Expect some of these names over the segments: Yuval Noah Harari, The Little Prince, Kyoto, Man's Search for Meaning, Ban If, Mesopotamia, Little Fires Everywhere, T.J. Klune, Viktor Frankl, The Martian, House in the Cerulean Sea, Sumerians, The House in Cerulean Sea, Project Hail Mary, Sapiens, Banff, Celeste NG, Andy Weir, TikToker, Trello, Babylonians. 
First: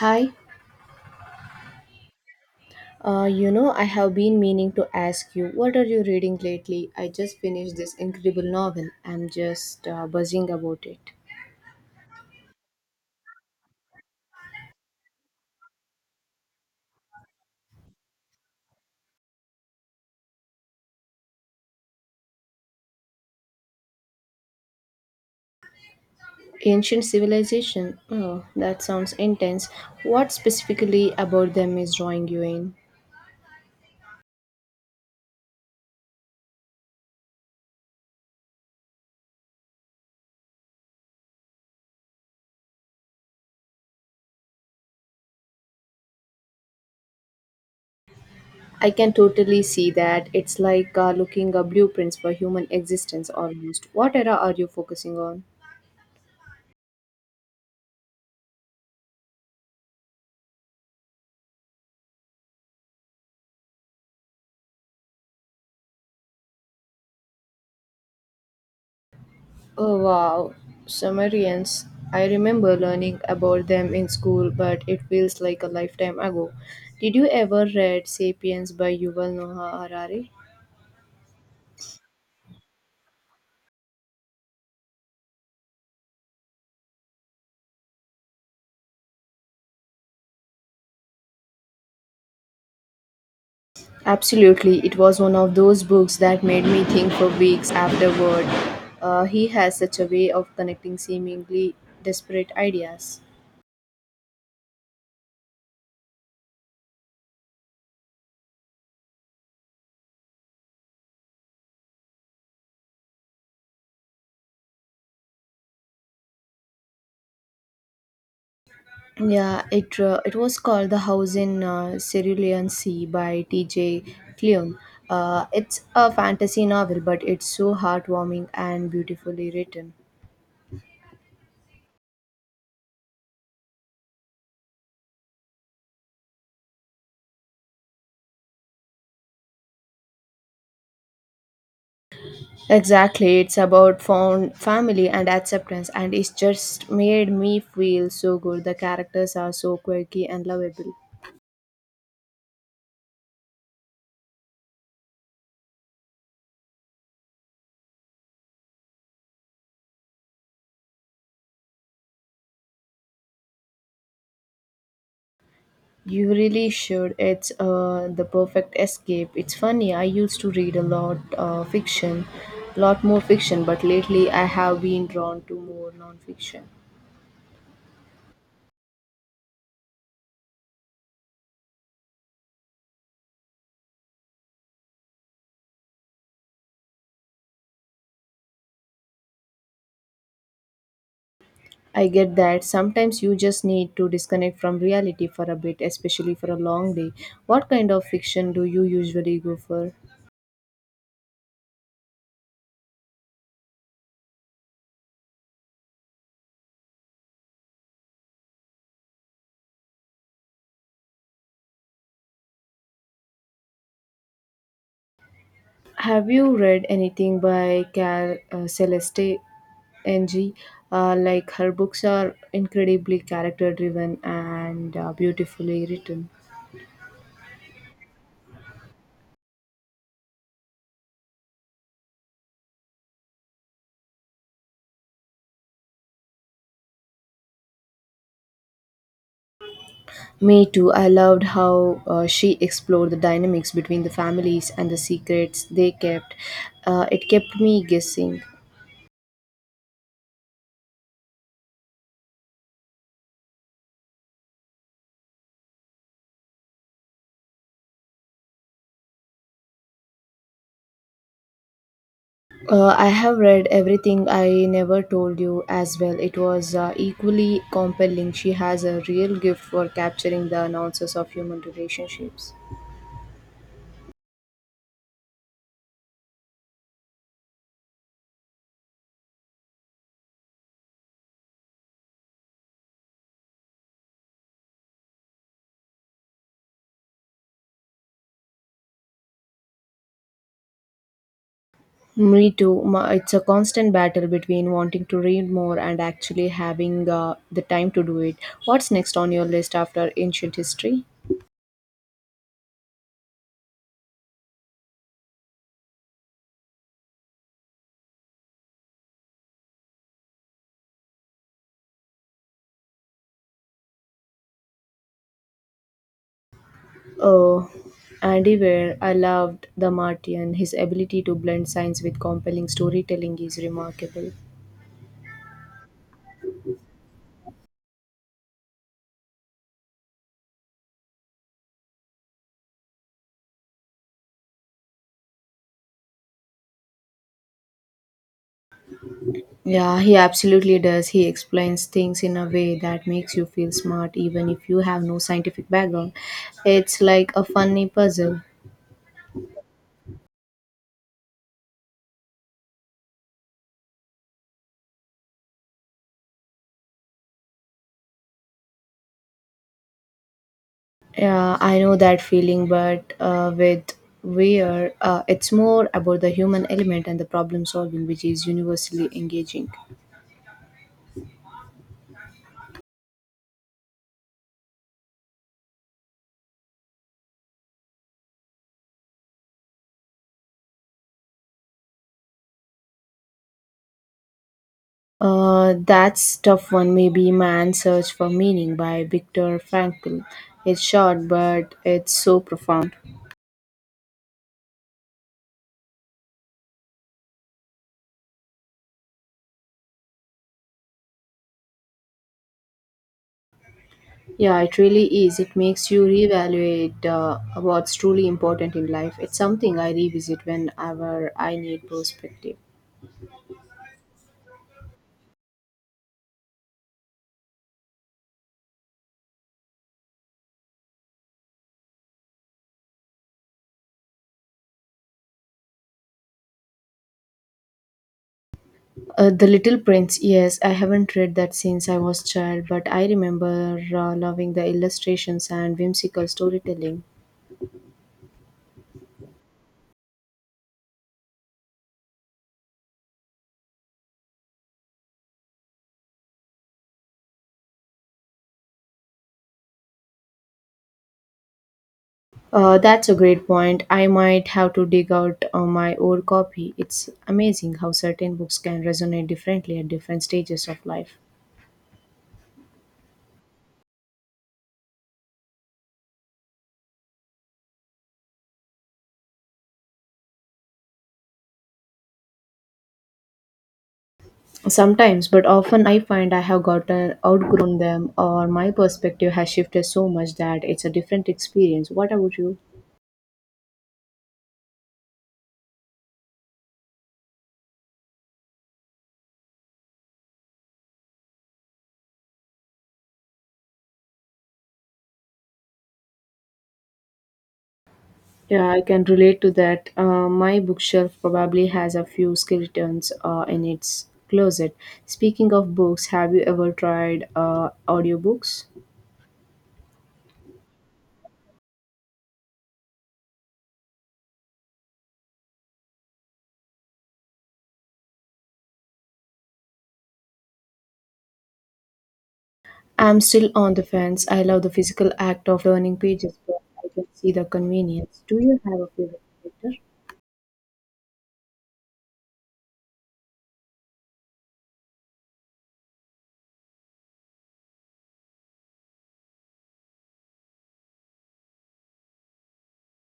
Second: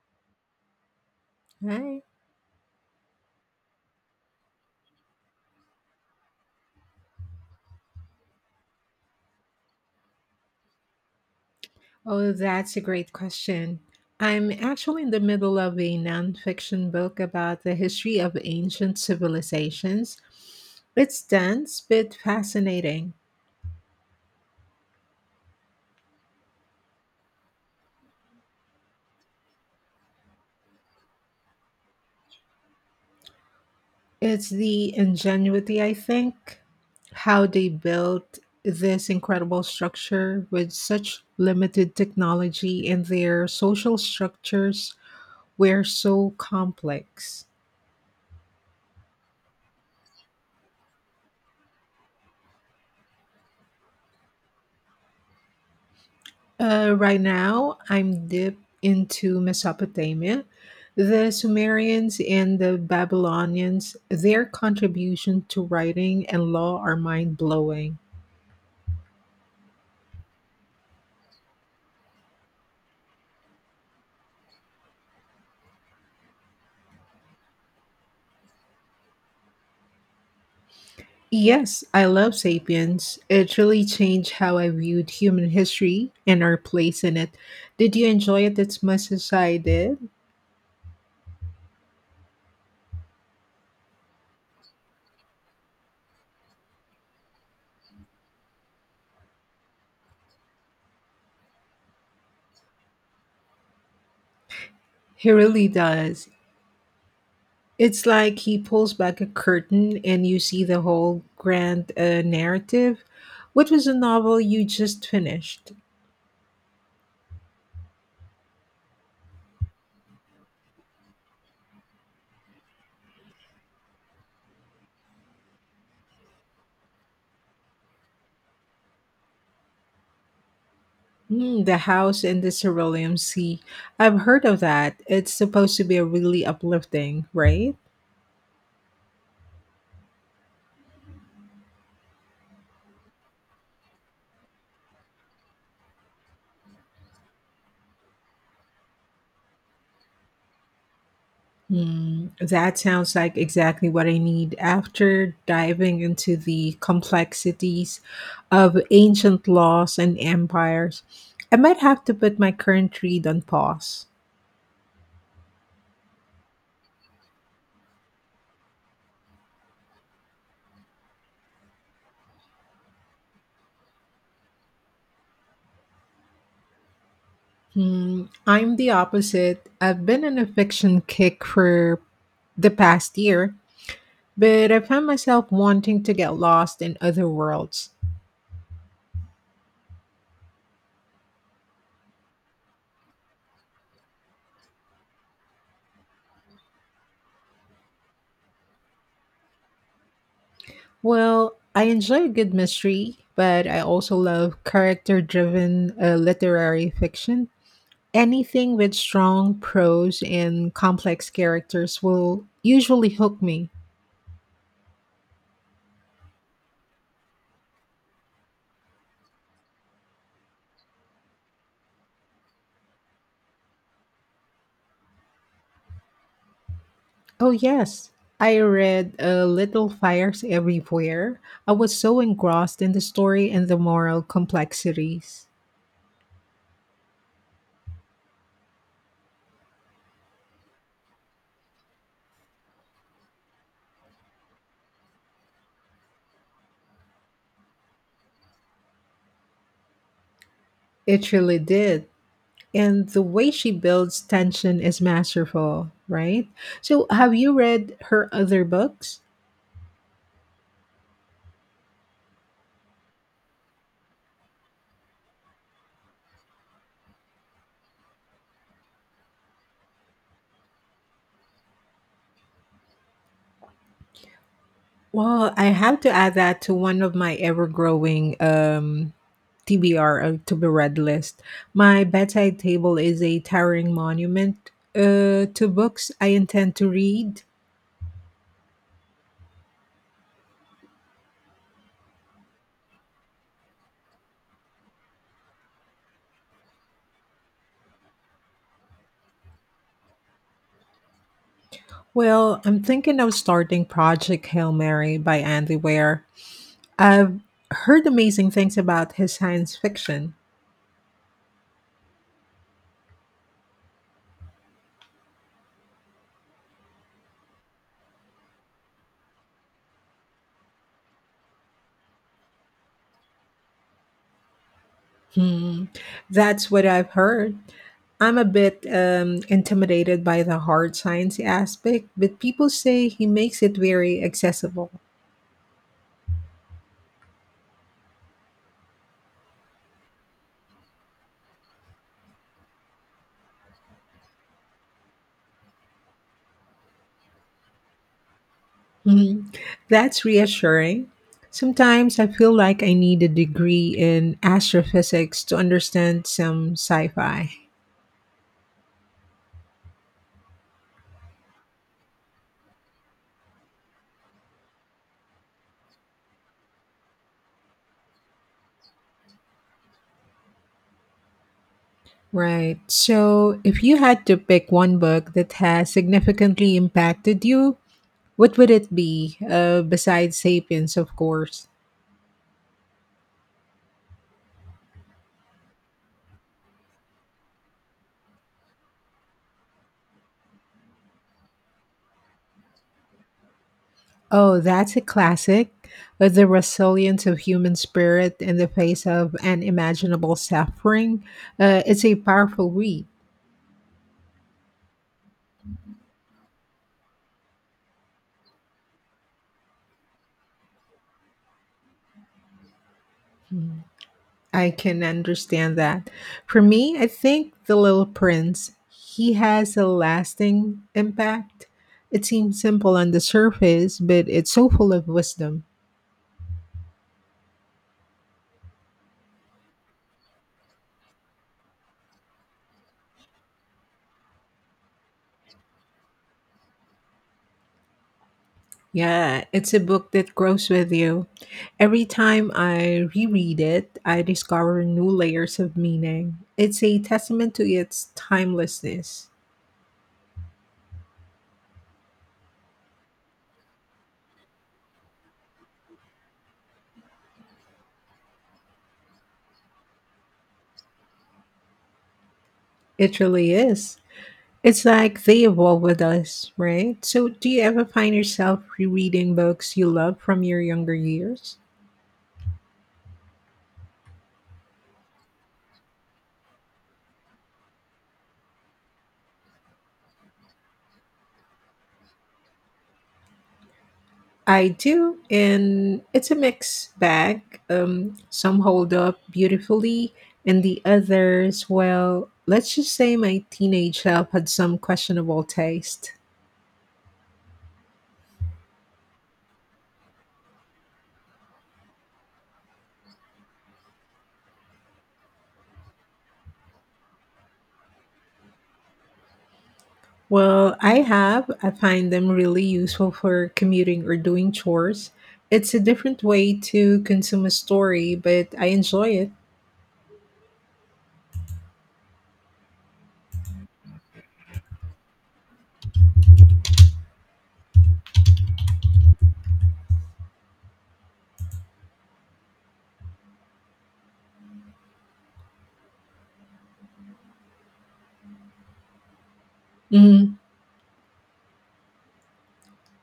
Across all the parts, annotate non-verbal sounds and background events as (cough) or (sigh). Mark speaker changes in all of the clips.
Speaker 1: Hi,
Speaker 2: Right.
Speaker 1: I have been meaning to ask you, what are you reading lately? I just finished this incredible novel. I'm just buzzing about it.
Speaker 2: Oh, that's a great question. I'm actually in the middle of a nonfiction book about the history of ancient civilizations. It's dense but fascinating.
Speaker 1: Ancient Civilization. Oh, that sounds intense. What specifically about them is drawing you in?
Speaker 2: It's the ingenuity, I think, how they built this incredible structure with such limited technology, and their social structures were so complex.
Speaker 1: I can totally see that. It's like looking at blueprints for human existence almost. What era are you focusing on?
Speaker 2: Right now, I'm deep into Mesopotamia. The Sumerians and the Babylonians, their contribution to writing and law are mind blowing.
Speaker 1: Oh wow, Sumerians. I remember learning about them in school, but it feels like a lifetime ago. Did you ever read Sapiens by Yuval Noah Harari?
Speaker 2: Yes, I love Sapiens. It really changed how I viewed human history and our place in it. Did you enjoy it as much as I did?
Speaker 1: Absolutely, it was one of those books that made me think for weeks afterward. He has such a way of connecting seemingly disparate ideas.
Speaker 2: He really does. It's like he pulls back a curtain and you see the whole grand narrative. What was the novel you just finished?
Speaker 1: Yeah, it was called The House in Cerulean Sea by T.J. Klune. It's a fantasy novel, but it's so heartwarming and beautifully written.
Speaker 2: The House in the Cerulean Sea. I've heard of that. It's supposed to be a really uplifting, right?
Speaker 1: Exactly, it's about found family and acceptance, and it's just made me feel so good. The characters are so quirky and lovable.
Speaker 2: That sounds like exactly what I need after diving into the complexities of ancient laws and empires. I might have to put my current read on pause.
Speaker 1: You really should. It's the perfect escape. It's funny, I used to read lot more fiction, but lately I have been drawn to more non-fiction.
Speaker 2: I'm the opposite. I've been on a fiction kick for the past year, but I found myself wanting to get lost in other worlds.
Speaker 1: I get that. Sometimes you just need to disconnect from reality for a bit, especially for a long day. What kind of fiction do you usually go for?
Speaker 2: Well, I enjoy a good mystery, but I also love character driven literary fiction. Anything with strong prose and complex characters will usually hook me.
Speaker 1: Have you read anything by Cal Celeste NG? Like her books are incredibly character driven and beautifully written.
Speaker 2: Oh, yes. I read Little Fires Everywhere. I was so engrossed in the story and the moral complexities.
Speaker 1: Me too. I loved how she explored the dynamics between the families and the secrets they kept. It kept me guessing.
Speaker 2: It really did. And the way she builds tension is masterful, right? So, have you read her other books?
Speaker 1: I have read everything I never told you as well. It was equally compelling. She has a real gift for capturing the nuances of human relationships.
Speaker 2: Well, I have to add that to one of my ever-growing TBR, to be read list. My bedside table is a towering monument to books I intend to read.
Speaker 1: Me too. It's a constant battle between wanting to read more and actually having the time to do it. What's next on your list after ancient history?
Speaker 2: Well, I'm thinking of starting Project Hail Mary by Andy Weir. I've heard amazing things about his science fiction.
Speaker 1: Oh, Andy Weir, I loved The Martian. His ability to blend science with compelling storytelling is remarkable.
Speaker 2: Hmm, that's what I've heard. I'm a bit intimidated by the hard science aspect, but people say he makes it very accessible.
Speaker 1: Yeah, he absolutely does. He explains things in a way that makes you feel smart even if you have no scientific background. It's like a funny puzzle.
Speaker 2: Hmm, that's reassuring. Sometimes I feel like I need a degree in astrophysics to understand some sci fi.
Speaker 1: Yeah, I know that feeling, but with Weir, it's more about the human element and the problem solving, which is universally engaging.
Speaker 2: Right. So, if you had to pick one book that has significantly impacted you, what would it be, besides Sapiens, of course?
Speaker 1: That's tough one. Maybe Man's Search for Meaning by Viktor Frankl. It's short, but it's so profound.
Speaker 2: Oh, that's a classic. But the resilience of human spirit in the face of unimaginable suffering, it's a powerful read.
Speaker 1: Yeah, it really is. It makes you reevaluate what's truly important in life. It's something I revisit whenever I need perspective.
Speaker 2: I can understand that. For me, I think The Little Prince, he has a lasting impact. It seems simple on the surface, but it's so full of wisdom.
Speaker 1: The Little Prince. Yes, I haven't read that since I was child, but I remember loving the illustrations and whimsical storytelling.
Speaker 2: Yeah, it's a book that grows with you. Every time I reread it, I discover new layers of meaning. It's a testament to its timelessness.
Speaker 1: That's a great point. I might have to dig out my old copy. It's amazing how certain books can resonate differently at different stages of life.
Speaker 2: It really is. It's like they evolve with us, right? So, do you ever find yourself rereading books you love from your younger years?
Speaker 1: Sometimes, but often I find I have gotten outgrown them or my perspective has shifted so much that it's a different experience. What about you?
Speaker 2: I do, and it's a mixed bag. Some hold up beautifully, and the others, well, let's just say my teenage self had some questionable taste.
Speaker 1: Yeah, I can relate to that. My bookshelf probably has a few skeletons in its closet. Speaking of books, have you ever tried audiobooks?
Speaker 2: Well, I have. I find them really useful for commuting or doing chores. It's a different way to consume a story, but I enjoy it.
Speaker 1: I'm still on the fence. I love the physical act of learning pages, but I can see the convenience. Do you have a favorite character?
Speaker 2: Mm-hmm.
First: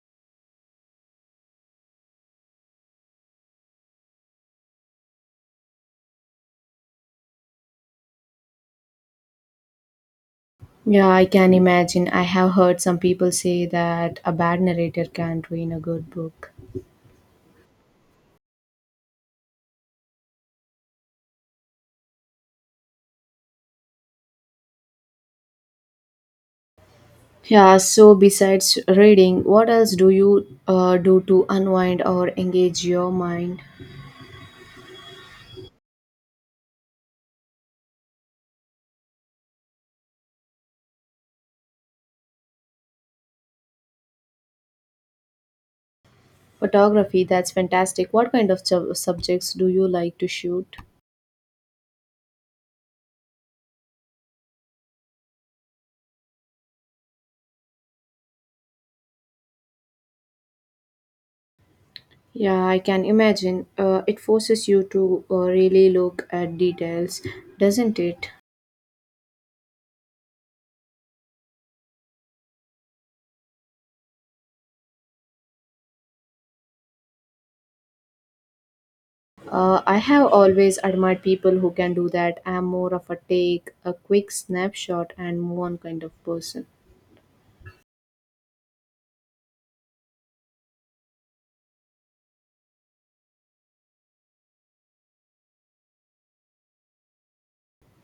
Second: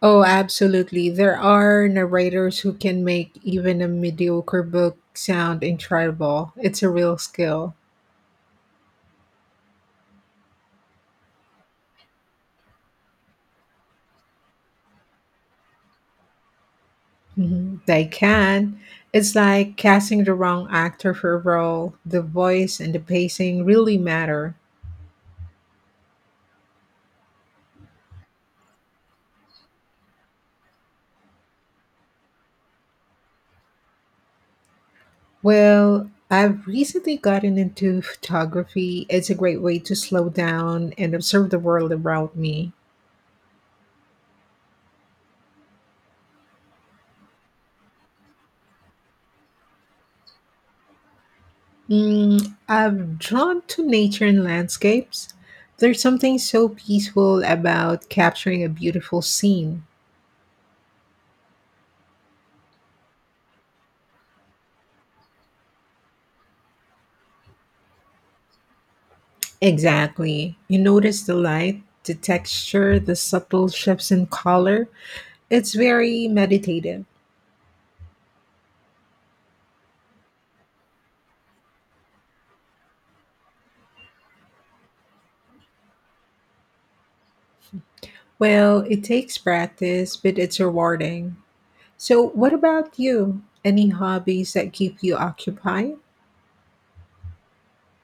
Speaker 2: Oh, absolutely. There are narrators who can make even a mediocre book sound incredible. It's a real skill.
Speaker 1: Yeah, I can imagine. I have heard some people say that a bad narrator can ruin a good book.
Speaker 2: Mhm. They can. It's like casting the wrong actor for a role. The voice and the pacing really matter.
Speaker 1: Yeah, so besides reading, what else do you do to unwind or engage your mind?
Speaker 2: Well, I've recently gotten into photography. It's a great way to slow down and observe the world around me.
Speaker 1: Photography, that's fantastic. What kind of subjects do you like to shoot?
Speaker 2: I'm drawn to nature and landscapes. There's something so peaceful about capturing a beautiful scene.
Speaker 1: Yeah, I can imagine. It forces you to really look at details, doesn't it?
Speaker 2: Exactly. You notice the light, the texture, the subtle shifts in color. It's very meditative.
Speaker 1: I have always admired people who can do that. I'm more of a take a quick snapshot and move on kind of person.
Speaker 2: Well, it takes practice, but it's rewarding. So, what about you? Any hobbies that keep you occupied?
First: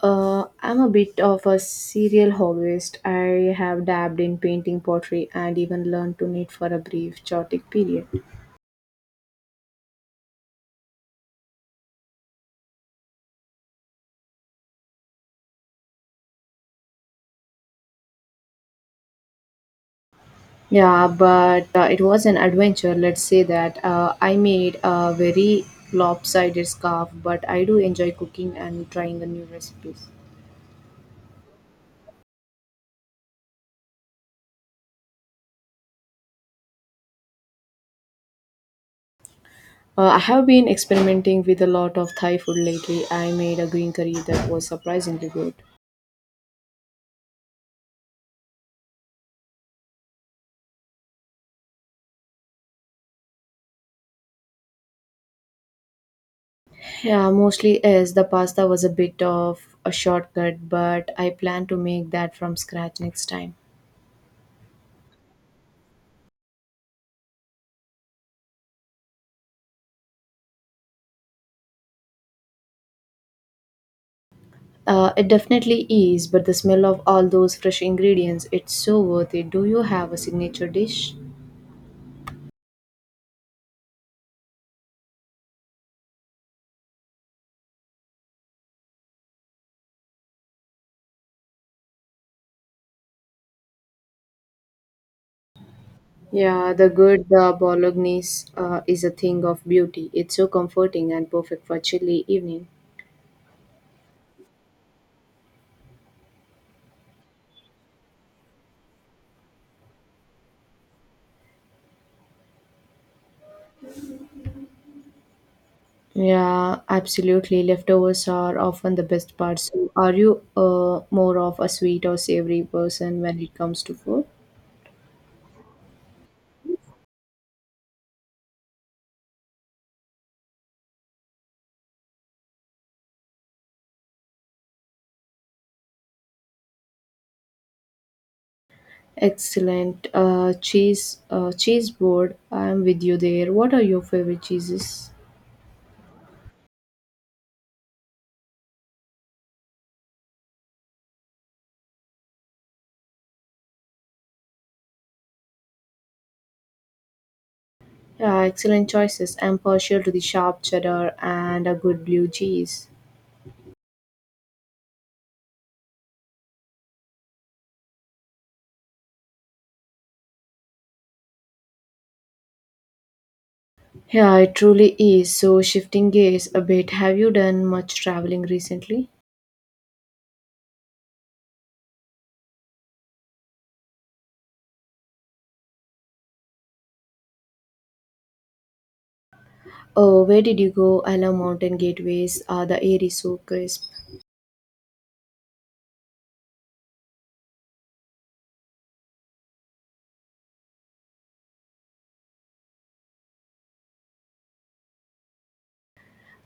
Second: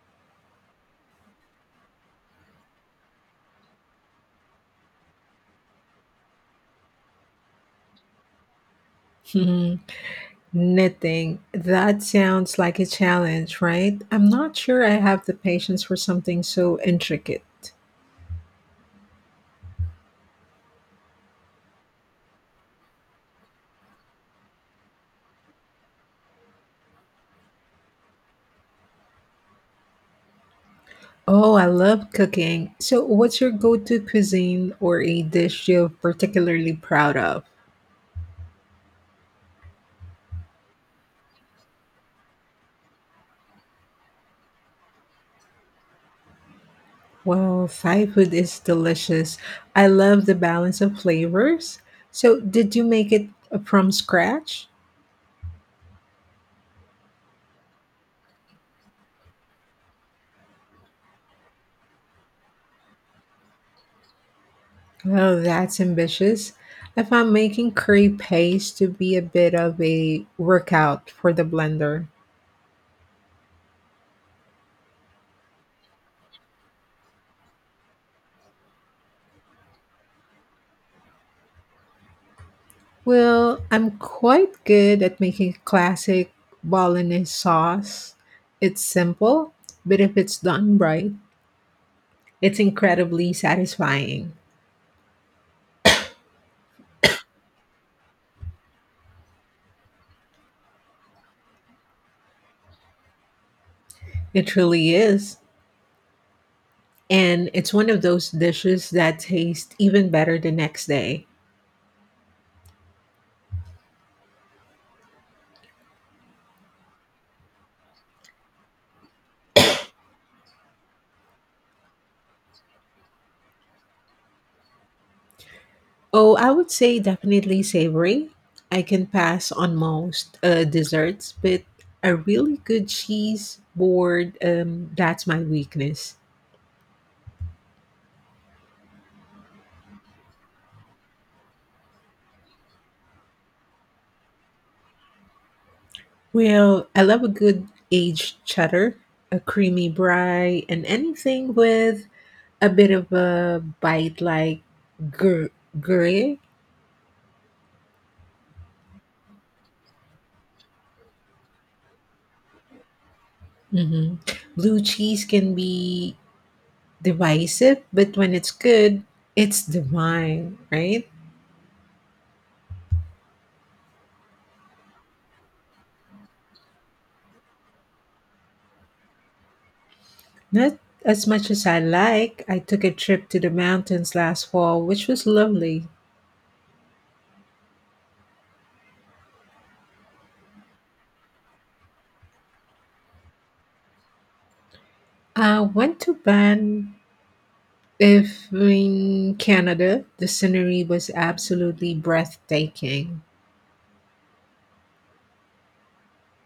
Speaker 1: I'm a bit of a serial hobbyist. I have dabbed in painting, pottery, and even learned to knit for a brief, chaotic period.
Speaker 2: (laughs) Knitting. That sounds like a challenge, right? I'm not sure I have the patience for something so intricate.
Speaker 1: Yeah, but it was an adventure, let's say that. I made a very lopsided scarf, but I do enjoy cooking and trying the new recipes.
Speaker 2: Oh, I love cooking. So, what's your go to cuisine or a dish you're particularly proud of?
Speaker 1: I have been experimenting with a lot of Thai food lately. I made a green curry that was surprisingly good.
Speaker 2: Well, Thai food is delicious. I love the balance of flavors. So, did you make it from scratch?
Speaker 1: Yeah, mostly is the pasta was a bit of a shortcut, but I plan to make that from scratch next time.
Speaker 2: Oh, that's ambitious. I found making curry paste to be a bit of a workout for the blender.
Speaker 1: It definitely is, but the smell of all those fresh ingredients, it's so worth it. Do you have a signature dish?
Speaker 2: Well, I'm quite good at making classic bolognese sauce. It's simple, but if it's done right, it's incredibly satisfying.
Speaker 1: Yeah, the good bolognese is a thing of beauty. It's so comforting and perfect for chilly evening.
Speaker 2: It really is. And it's one of those dishes that taste even better the next day.
Speaker 1: Yeah, absolutely. Leftovers are often the best part. So, are you more of a sweet or savory person when it comes to food?
Speaker 2: Oh, I would say definitely savory. I can pass on most desserts, but a really good cheese board, that's my weakness.
Speaker 1: Excellent. Cheese board. I'm with you there. What are your favorite cheeses?
Speaker 2: Well, I love a good aged cheddar, a creamy brie, and anything with a bit of a bite like gruyere.
Speaker 1: Yeah, excellent choices. I'm partial to the sharp cheddar and a good blue cheese.
Speaker 2: hmm Blue cheese can be divisive, but when it's good, it's divine, right?
Speaker 1: Yeah, it truly is. So, shifting gears a bit, have you done much traveling recently?
Speaker 2: Not as much as I like. I took a trip to the mountains last fall, which was lovely.
Speaker 1: Oh, where did you go? I love mountain gateways. The air is so crisp.
Speaker 2: I went to Ban If in Canada, the scenery was absolutely breathtaking.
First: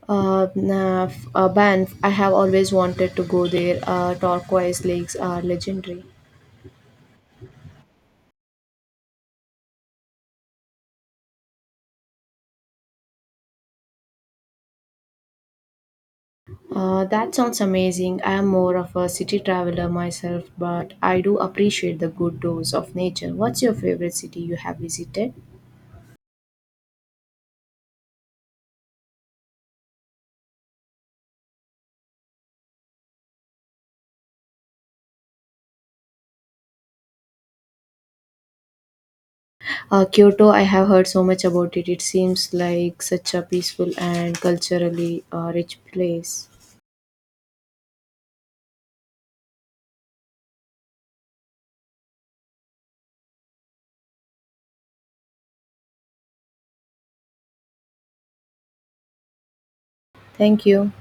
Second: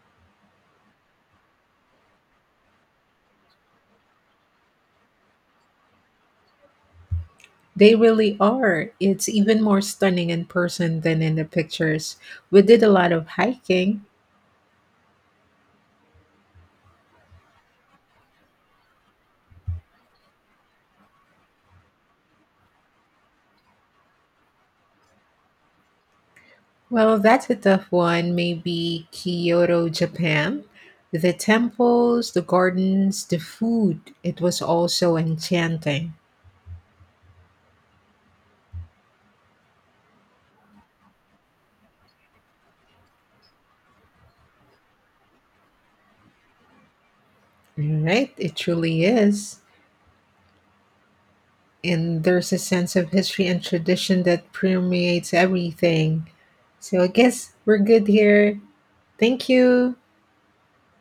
Speaker 1: Uh, nah, Banff, I have always wanted to go there. Turquoise lakes are legendary.
Speaker 2: They really are. It's even more stunning in person than in the pictures. We did a lot of hiking.
Speaker 1: That sounds amazing. I am more of a city traveler myself, but I do appreciate the good dose of nature. What's your favorite city you have visited?
Speaker 2: Well, that's a tough one. Maybe Kyoto, Japan. The temples, the gardens, the food. It was all so enchanting.
Speaker 1: Kyoto, I have heard so much about it. It seems like such a peaceful and culturally rich place.
Speaker 2: Right? It truly is. And there's a sense of history and tradition that permeates everything. So I guess we're good here. Thank you.
Speaker 1: Thank you.